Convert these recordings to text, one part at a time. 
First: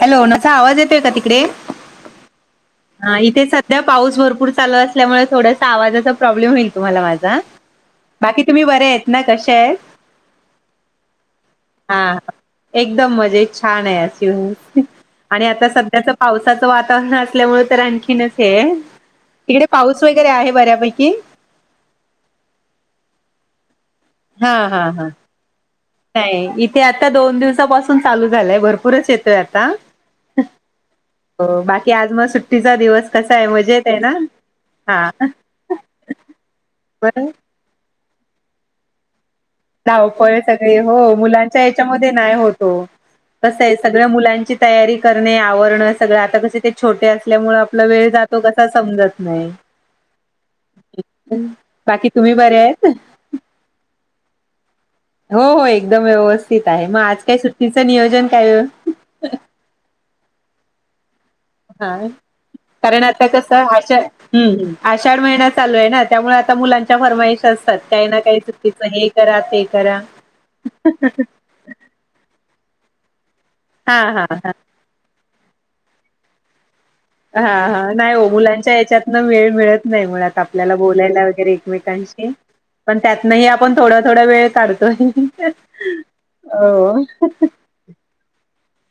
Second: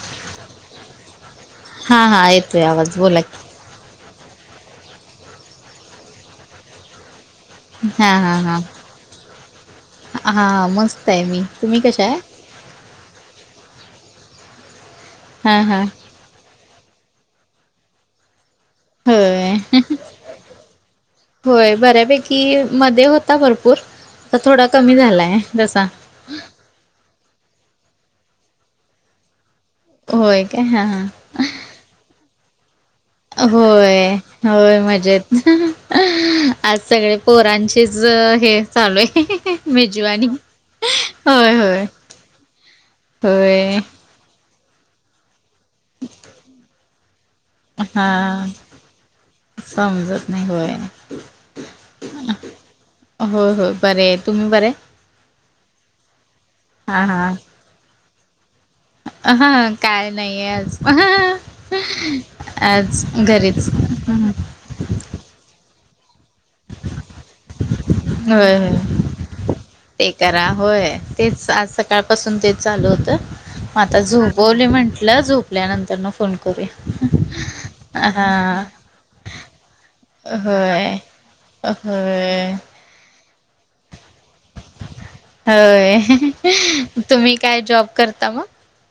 Hello [inaudible] आवाज येतोय का तिकडे? हा हा येतोय आवाज हा बोला की इथेच. उद्या पाऊस भरपूर चालू असल्यामुळे थोडसा, आवाजाचा प्रॉब्लेम होईल तुम्हाला माझा. हा हा बाकी हा तुम्ही बऱ्या आहेत ना कशा आहेत, हा मस्त आहे मी तुम्ही हा कशा आहे एकदम मजेत छान आहे आसूस आणि हा आता हा सध्याच पावसाचं वातावरण असल्यामुळे तर आणखीनच हे आहे. होय तिकडे पाऊस वगैरे आहे बऱ्यापैकी? होय बऱ्यापैकी मध्ये होता भरपूर आता हा थोडा हा कमी हा झालाय तसा. नाही इथे आता दोन दिवसापासून चालू झालाय भरपूरच येतोय आता. होय काय हा हा. हो बाकी आज मग सुट्टीचा दिवस. कसा आहे मजेत आहे होय, ना होय मजेत. हा आज सगळे बरं पोरां चीच हे चालू आहे. मेजवानी धावपळ सगळे हो होय मुलांच्या होय ह्याच्यामध्ये नाही होत ओ कसं आहे होय सगळ्या मुलांची तयारी करणे, आवरणं सगळं आता कसे ते छोटे अस ल्यामुळे आपला वेळ जातो हा कसा समजत नाही. समजत नाही होय. बाकी तुम्ही बरे आहेत? होय होय बऱ्याय. तुम्ही बऱ्याय? हो हो एकदम व्यवस्थित आहे मग हा आज काय सुट्टीचं नियोजन काय वो? अहं काय नाहीये आज. हा कारण आज आता कस घरीच आषा आषाढ महिना चालू आहे ना त्यामुळे आ आता मुलांच्या फरमाईश असतात काही ना काही होय सुट्टीच होय हे करा ते करा. होय तेच आज सकाळपासून तेच चालू होत मग हा आता हा झोपवलोय म्हंटलं झोपल्यानंतर फो फोन करूया, अहा. ह्यातन वेळ मिळत नाही मुळात आपल्याला बोलायला वगैरे एकमेकांशी होय पण त्यातनही आपण थोडा थोडा वेळ काढतोय. होय. हो. तुम्ही काय जॉब करता मग?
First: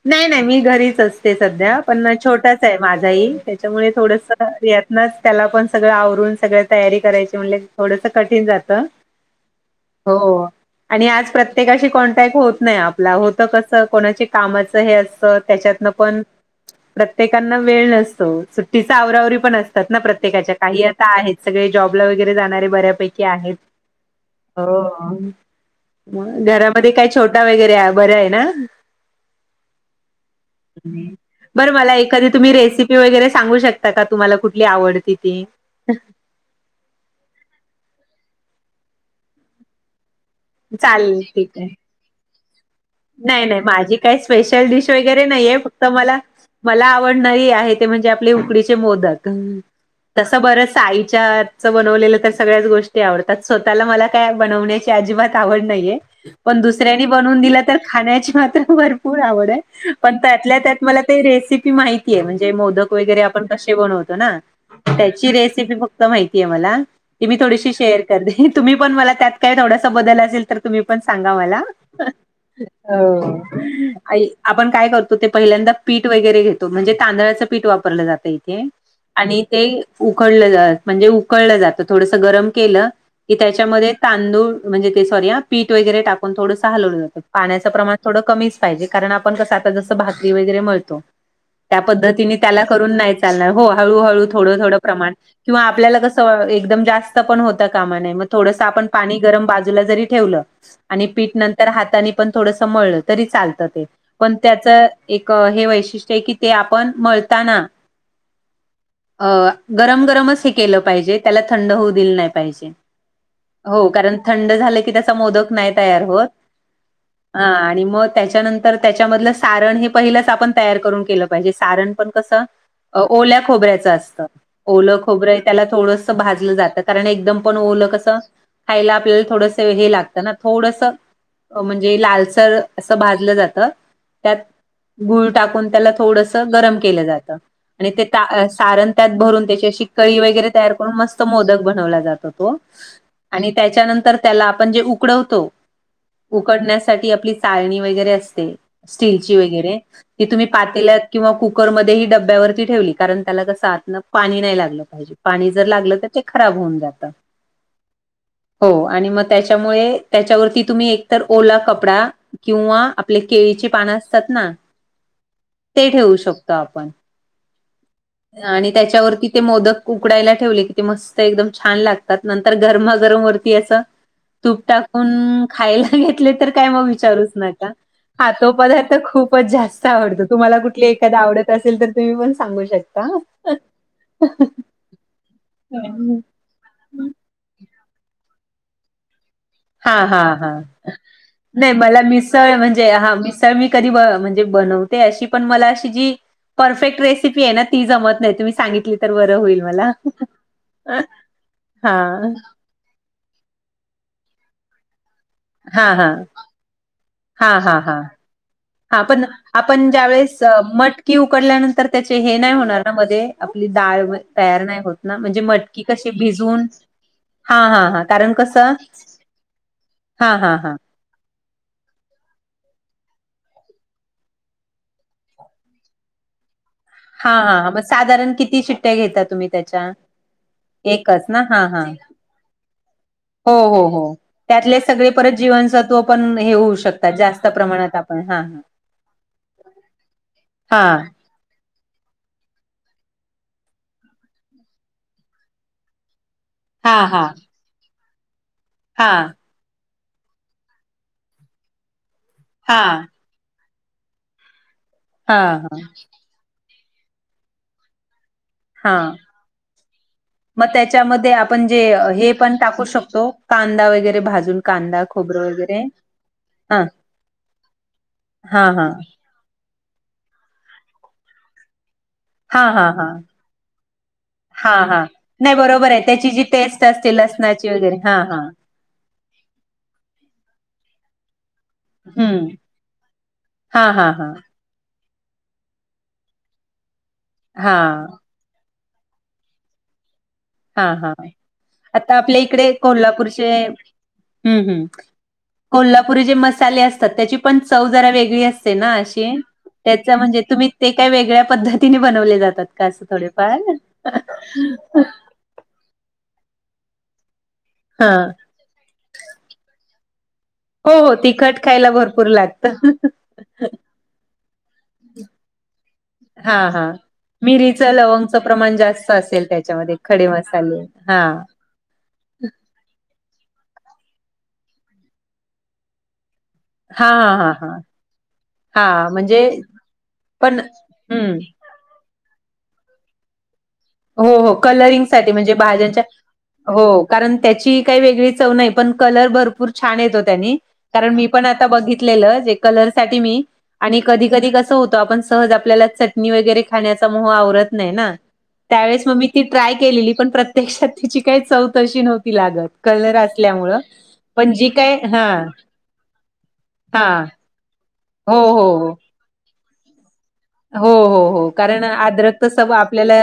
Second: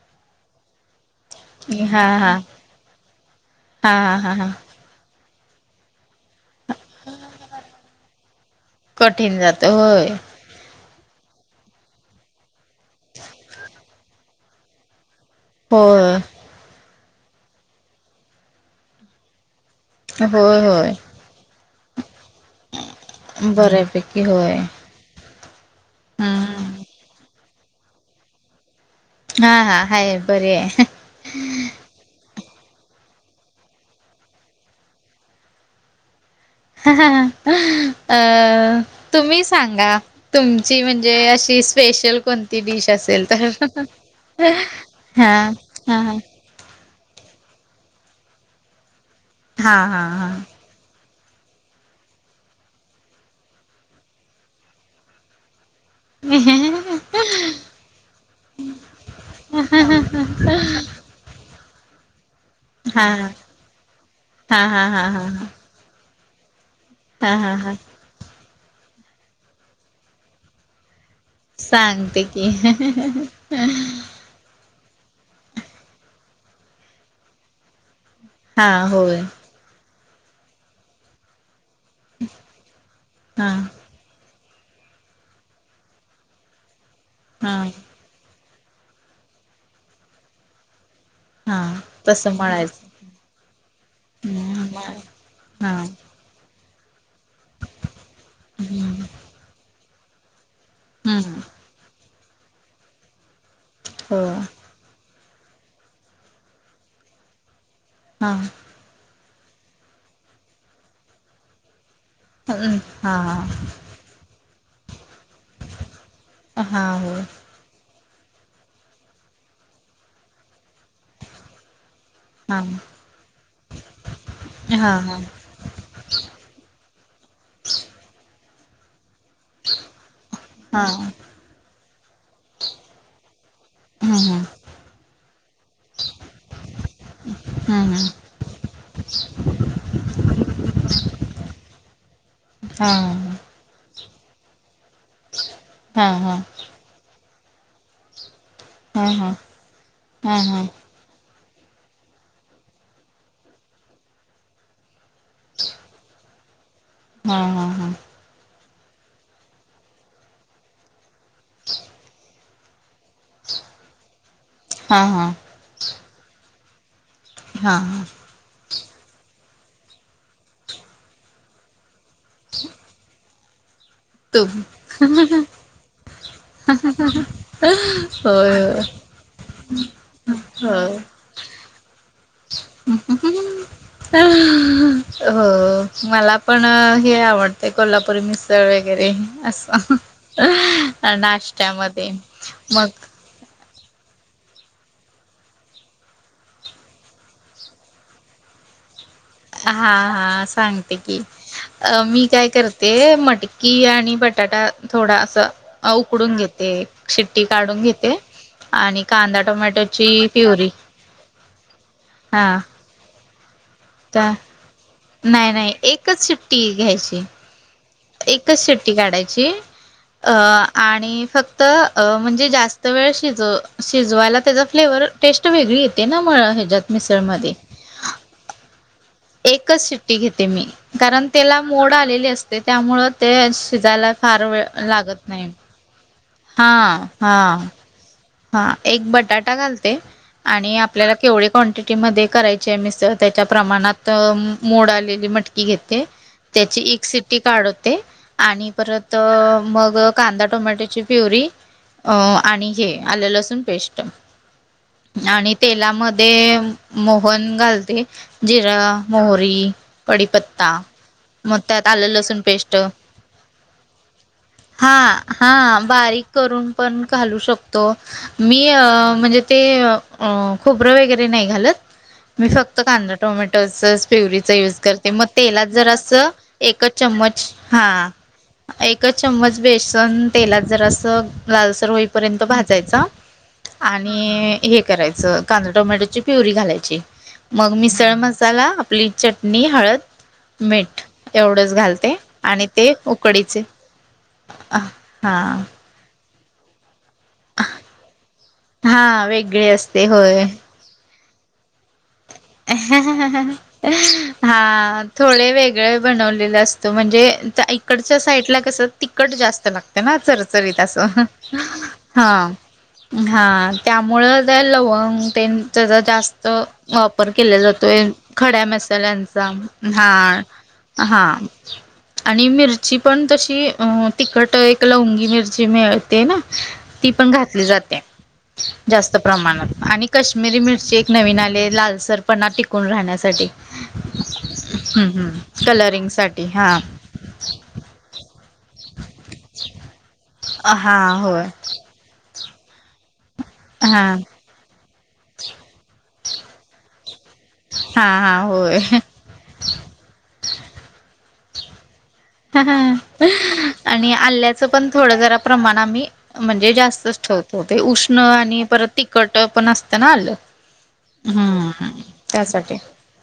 नाही नाही. मी घरीच असते सध्या पण हा माझा हा छोटाच आहे माझाही त्याच्यामुळे हा थोडस हा हा घरी अस त्यातनच त्याला पण सगळं आवरून सगळ तयारी करायची म्हणलं की थोडस कठीण जात, कठीण जात होय हो. आणि आज प्रत्येकाशी कॉन्टॅक्ट होत नाही आपला होतं कस कोणाची कामाचं हे असतं त्याच्यातन होय पण प्रत्येकाना वेळ नसतो सुट्टीचा आवराआवरी पण अस तात ना प्रत्येकाच्या, होय काही होय आता आहेत सगळे जॉबला वगैरे जाणारे बऱ्यापैकी आहेत. बऱ्यापैकी होय हो. हम्म घरामध्ये काय छोटा वगैरे आहे बरा आहे ना? हा हा हा हाय. बरी आहे बरं मला एखादी तुम्ही रेसिपी वगैरे सांगू शकता का तुम्हाला कुठली आवडती ती. अ तुम्ही सांगा. तुमची म्हणजे चालेल ठीक अशी आहे स्पेशल कोणती डिश असे नाही नाही माझी काही स्पेशल डिश वगैरे हा नाहीये फक्त हा मला मला आवडणारी आहे ते म्हणजे आपले उकडीचे मोदक हा हा हा तसं बरस आई च्या हातच बनवलेलं तर सगळ्याच गोष्टी आवडतात. स्वतःला मला काय बनवण्याची अजिबात आवड नाहीये. पण दुसऱ्यांनी बनवून दिलं तर खाण्याची मात्र भरपूर आवड आहे. पण त्यातल्या त्यात मला ते रेसिपी माहिती आहे म्हणजे मोदक हा वगैरे आपण कसे बनवतो ना हा हा हा हा त्याची हा रेसिपी फक क्त माहितीये मला ति हा मी हा थोडीेशी हा शेअर करते तुम्ही पण मला त्यात काही थोडासा बदल असेल तर तुम्ही पण सांगा मला. सांगते की हो. ऐक. आपण काय करतो ते पहिल्यांदा पीठ वगैरे घेतो म्हणजे तांदळाच पीठ वापरलं जातंय. ते हा होय आणि ते उकळल जा म्हणजे उकळल जात थोडस गरम केल की हा त्याच्यामध्ये तांदूळ म्हणजे ते सॉरी आ पीठ वगैरे टाकून थोडस हलवल जात हा पाण्याच प्रमाण थोड कमीच पाहिजे कारण आपण कस आता जस भाकरी वगैरे मळतो हा त्या पद्धतीने तसं त्याला म्हणायचं करून नाही चा त्याला हो हळू हळूहळू थोड थोड प्रमाण किंवा हा आपल्याला कस एकदम जास् स्त पण होता कामा नये म थोडस आपण पाणी गरम बाजूला जरी ठेवल आणि पिठ हम्म नंतर तर हातानी पण थोडस मळल तरी चालत ते हो पण त्याच एक हे वैशिष्ट्य आहे की ते आपण मळताना हा हा अ गरम गरमच हे केल पाहिजे त्याला थंड होऊ दिल नाही हा पाहीजेत हो कारण थंड झाल की त्याचा मोदक नाही तयार होत हा हो हा आणि मग त्याच्यानंतर त्याच्यामधल सारण हे पहिलच आपण तयार करून केल पाहिजे सारण पण कस हा हा ओल्या खोबर्याच असत हा ओल हा हा खोबर त्याला थोडस भाजल जात कारण एकदम पण ओल कस खायला आपल्या थोडस चवीला हे लागत ना थोडस हा म्हण लालसर अस भाजल्या जात हा त्यात हा गूळ टाकून त्याला थोडस गरम केल जात आणि ते ता सारण त्यात भरून त्याची अशी कळी वगैरे तयार करून मस्त मोदक बनवला जातो तो हम् ह आणि त्याच्यानंतर त्याला आपण जे उ उकडवतो हा हा उकडण्यासाठी आपली चाळणी वगैरे असते हा स्टीलची वगैरे ती हा तुम्ही हा पातेल्यात किंवा कुकरमध्येही डब्यावरती ठेवली कारण त्याला कस आतन पाणी नाही लागल पाहिजे पाणी जर लागल तर ते खराब होऊन जात हा हा हा हो आणि मग त्याच्यामुळे त्याच्यावरती तुम्ही एकतर ओला कपडा किंवा आपले केळीची पान असतात ना हा हा ते ठेवू शकतो आपण हा हा आणि त्याच्यावरती ते मोदक उकडायला ठेवले की ते मस्त एकदम छान लागत त नंतर गरमागरम वरती अस तू तूप टाकून खायला घेतले तर काय मग विचारूच नका हा तो होय पदार्थ खूपच जास्त आवडतो तुम्हाला कुठली होय हो एखादा आवडत असेल तर तुम्ही पण सांगू शकता. हो मला पण हे आवडते कोल्हापुरी मिसळ वगैरे अस हा हा हा नाही मला मिसळ मग म्हणजे हा मिस तर मी कधी म्हणजे बनवते अशी पण मला अशी जी परफेक्ट रेसिपी आहे ना ती जमत नाही तुम्ही सांगितली तर बर होईल हा मला हा सांगते की हा मी काय करते ते मटकी आणि बटाटा थोडा अस हा अस हा उकडून घेते शिट्टी हा हा काढून हा घेते हा आणि पण कांदा आपण टोमॅटोची ज्यावेेळेस प्युरी मटकी उकडल्यानंतर त्याचे हे हा नाही होणार ना मधे आपली डाळ त्या तयार नाही होत ना म्हणजे नाही नाही मटकी कशी एकच शिट्टी भिजून घ्यायची हा हा हा कारण एकच कसं सुिट्टी काढायची अ हा हा हा आणि फक्त त म्हणजे जास्त वेळ शिज शिजवायला त्याचा फ्लेवर टेस्ट वेगळी येते ना म ह्याच्यात हा- मिसळमध्ये हा मग साधारण किती शिट्टया घेतात? एकच शिट्टी घेते मी कारण ना त्याला हा हा मोड आलेली असते त्यामुळ ते हो हो हो शिजायला फार वेळ त्यातले सगळे लागत परत नाही जीवनसत्व पण हे होऊ हा शकतात जास्त हा प्रमाणात आपण हा हा एक बटाटा घालते. आणि हा आपल्याला केवढी क्वांटिटी मध्ये करायची मी त्याच्या प्रमाणात मोड आलेली मटकी घेते. त्याची हा एक हा शिट्टी काढवते आणि हा परत मग कांदा टोमॅट्याची प्युरी अ आणि हा हे आले लसूण पेस्ट. हा आणि हा तेलामध्ये मोहन घालते. जिरा हा मोहरी मग कढीपत्ता त्याच्यामध्ये मग आपण जे त्यात आलं हे लसूण पण पेस्ट. टाकू शकतो कांदा वगैरे भाजून हा कांदा खोबरं -हा वगैरे बारीक करून हा पण घालू शकतो. मी हा हा म्हणजे ते खोबरं वगैरे नाही घालत. मी हा फक्त हा हा कांदा टोमॅटोच प्यवरीच हा यूज हा करते मग नाही तेलात जर बरोबर आहे असं त्याची जी टेस्ट एकच असते चमच लसणाची हा वगैरे हा एक चम्मच बेसन तेलात जर असं लालसर होईपर्यंत हम्म भज हा हा हा आणि हे करायचं कांदा टोमॅटोची प्युरी घालायची. मग हा मिसळ मसाला आपली चटणी हळद. हा मीठ -हा एवढंच घालते आता आपल्या आणि इकडे ते कोल्हापूरचे उकडीचे हम्म - हम्म. हा कोल्हापुरी जे मसाले असतात त्याची पण चव जरा वेगळी अस असते ना हा अशी वेगळी असते ते म्हणजे होय. तुम्ही ते काय वेगळ्या पद्धती तिने बनवले जातात का असं थोडेफार. हा थोडे वेगळे बनवलेला असतो म्हणजे हा इकडच्या साईडला कसं तिकट जास्त लागत लागत ना चरचरीत हो असं हो तिखट खायला भरपूर हा. लागतं हा त्यामुळ लवंग टेन त्याच जास्त हा हा केलं मिरीचं जातोय लवंगचं खड्या प्रमाण जास्त मसाल्यांचा असेल त्याच्यामध्ये हा खडे मसाले - हा. आणि मिरची पण तशी अ तिखट एक लवंगी मिरची मिळ ते ना हा ती पण हा हा घातली हा जाते. हा जास्त म्हणजे प्रमाणात आणि काश्मीरी पण मिरची एक हम्म नवीन आली लाल पणा टिकून राहण्यासाठी. हो- हो हम्म कलरिंगसाठी हम्म म्हणजे भाज्याच्या कलरिंग साठी हा हो कारण त्याची काही वेगळी चव नाही. पण कलर भरपूर छान येतो त्यानी हा कारण मी होय पण आत्ता बघितलेलं ते कलर साठी मी हा कधी -कधी कस होत आपण सज आपल्या चाट नी वगैरे खाण्याचा मोह आवरत नाही हा ना. हा होय त्यावेळेस मग मी ती ट्राय केलेली पण प्रत्यक्षात तिची काही चव तशी नव्हती. लागत कलर असल्यामुळं. आणि आल्याचं जी पण काय थोडं हा जरा प्रमाण आम्ही म्हणजे जास्तच हा ठेवतो. हो ते उष्ण हो आणि हो. परत तखट पण असतं ना आलं. हो- हो- हो. कारण हम्म आदरक सव त्यासाठी आपल्याला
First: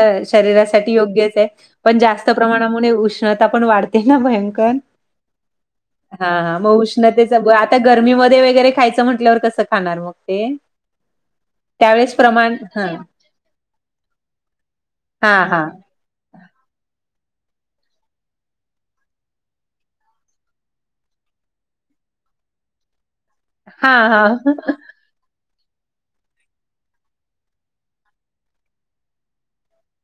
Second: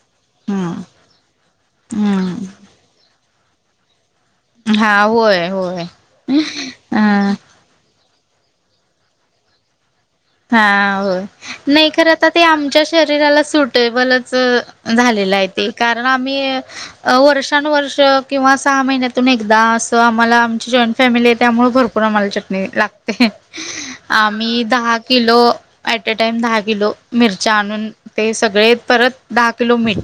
हम्म शरीरासाठी योग्यच आहे. पण जास्त हम्म प्रमाणामुळे उष्णता पण वाढते ना भय कर हा होय होय हा -हा मग उष्णतेच अ आता गरमीमध्ये वगैरे खायचं म्हटल्यावर कसं खाणार मग ते. हा हो. नाही. खर त्यावेळेस आता ते प्रमाण आमच्या हां शरीराला सुटेबलच झालेलं आहे हां ते हां का. तर आम्ही वर्षानुवर्ष किंवा सहा महिन्यातून एकदा असं आम्हाला आमची जॉईंट फॅमिली आहे त्यामुळे भरपूर पूम्हाला चटणी लागते हां हां आम्ही दहा किलो. यॅट टाइम दहा किलो मिरच्या आणून ते सगळे परत दहा किलो मीठ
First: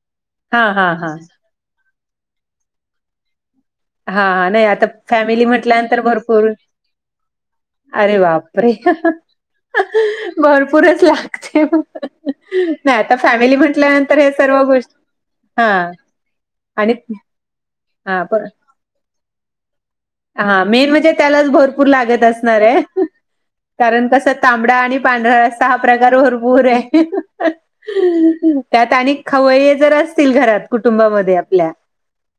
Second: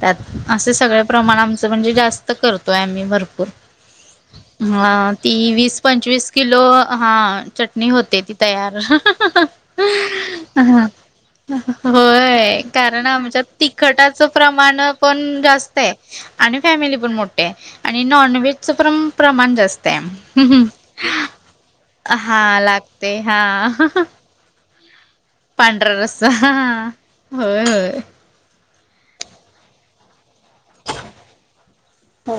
त्यात हां आसं हां सगळ हां. प्रमाण आमचं म्हणजे जास्त करतोय आम्ही भरपूर. हां हां नाही आता हा ती फॅमिली वीस म्हटल्यानंतर पंचवीस भरपूर किलो हा चटणी अरे होते ती. बापरे! तयार हा भरपूरच [unintelligible] लागते [unintelligible] मग. होय नाही कारण आता आमच्यात फॅमिली म्हटल्यानंतर तिखटाचं हे सर्व प्रमाण गोष्टी पण जास्त हां आहे, आणि फॅमिली पण मोठी आहे, आणि हां नॉन व्हेजच पण प्रमाण जास्त हा आहे. मेन म्हणजे त्यालाच भरपूर लागत हा असणार आहे, लागते हा कारण कसं तांबडा आणि पांढरा रस्सा हा पांढरा प्रकार रस्सा भरपूर हा आहे. होय होय. त्यात आणि खवये जर असतील घरात कुटुंबामध्ये आपल्या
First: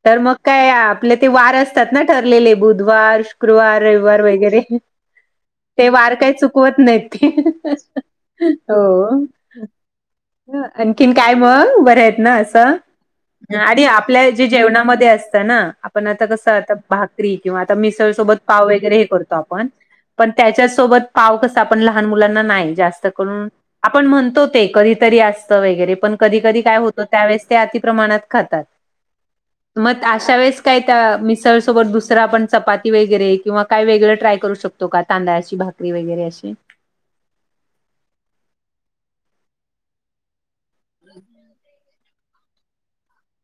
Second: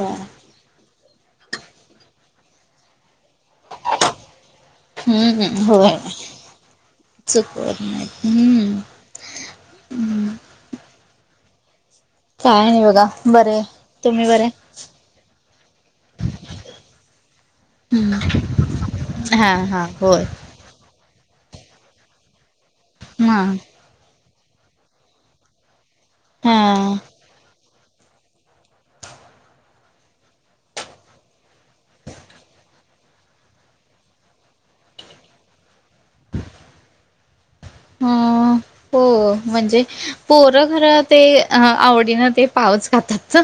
तर मग काय आपले ते वार असतात ना ठरलेले बुधवार, शुक्रवार, रविवार वगैरे हम्म ते होय वार काय चुकवत नाहीत ते. चुकवत नाही हम्म हो, आणखीन काय म? बरे आहेत ना काय आसं? नाही बघा बरे आणि तुम्ही आपल्या जे बरे जेवणामध्ये असतं ना आपण आता कसं आता भाक री किंवा आता मिसळ सोबत पाव वगैरे हे करतो हा आपण हा होय पण त्याच्या सोबत पाव कसं आपण लहान मुलांना नाही जास्त हा करून आपण म्हणतो ते कधीतरी आसतं वगैरे पण कधी कधी काय हा होत त्या वेळेस ते अती प्र्रणात खातात मग अशा वेळेस काय त्या मिळ सोबत दु सरं आपण चपाती वगैरे किंवा काय वेगळं ट्राय करू शकतो का तांदळाची भाकरी वगैरे अशी? हं हो म्हणजे पोरं खरं ते आवडीन ते पावच खातात,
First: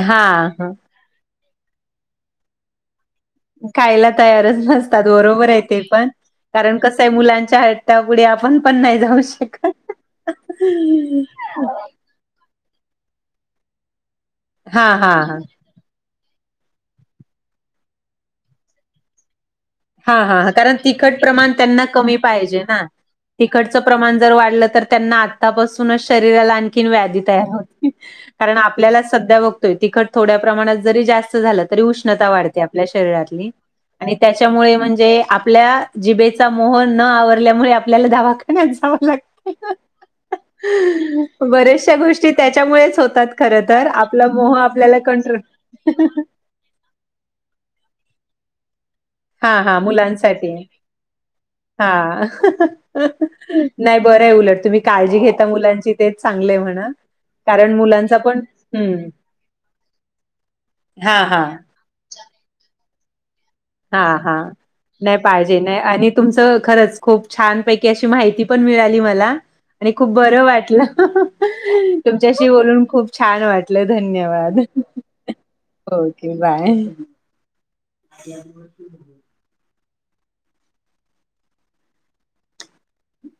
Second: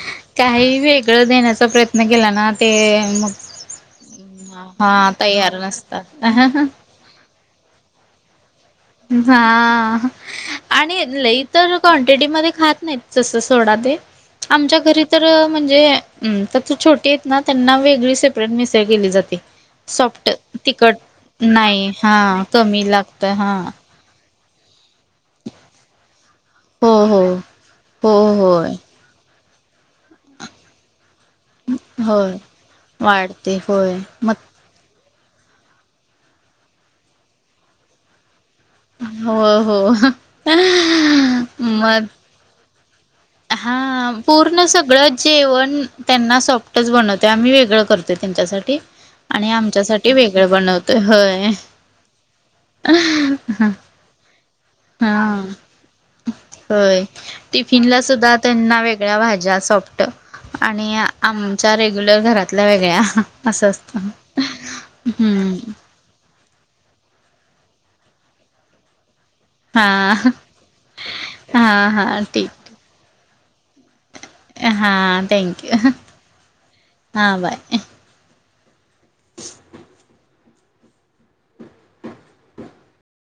हा हा. काही वेगळं देण्याचा प्रयत्न केला ना ते मग खायला तयारच नसतात हा बरोबर तयार आहे ते पण, नसतात कारण कस मुलांच्या हट्टा पुुढे आपण पण नाही जाऊ हा शकत. आणि लई तर कोण टेडीमध्ये खात नाहीत तसं सोडा ते, आमच्या हा घरी हा तर हा म्हणजे हू त तू छोटी आहेत ना त्यांना वेगळी सेपरेट मिसळ केली जाते. हा सॉफ्ट हा, कारण तिखट प्रमाण त्यांना नाही कमी हा पाहिजे ना? कमी लागत हा तिखटच प्रमाण जर वाढलं तर त्यांना आतापासूनच शरीराला आणखीन हो व्याधी हो तयार होते, हो कारण होय आपल्याला सध्या बघ तो तिखट थोड्या प्रमाणात जरी जास्त झालं तरी उष्णता होय वाढते आपल्या शरीरातली, वाढते होय आणि त्या मग मुळे म्हणजे आपल्या जिबेचा मोह न आवरल्यामुळे आपल्याला दहा भा ना जावं लाग हो हो [unintelligible] बऱ्याचशा मग गोष्टी त्याच्यामुळेच होतात खरतर हा आपलं मोह पूर्ण आपल्याला कंट्रोल च बनवतोय आम्ही वेगळं करतोय त्यांच्यासाठी हा आणि हा आमच्यासाठी वेगळं मुलांसाठी बनवतोय होय हा नाही बरं आहे उलट तुम्ही काळजी हा घेता मुलाची तेच चांगल आहे म्हणा होय कारण टिफिनला मुलांचा सुद्धा पण त्यांना हुं वेगळ्या [inaudible] भाज्या सॉफ्ट आणि आमच्या रेग्युलर घरातल्या वेगळ्या असं हा असतं हा, नाही पाहिजे हम्म नाही आणि तुमच खरचं खूप छानपैकी अशी माहिती पण मिळाली मला, आणि खूप हा बरं वाटलं हा हा तुमच्याशी ठीक बोलून खूप छान वाटलं धन्यवाद. हा थँक्यू ओके बाय. हा बाय. [inaudible]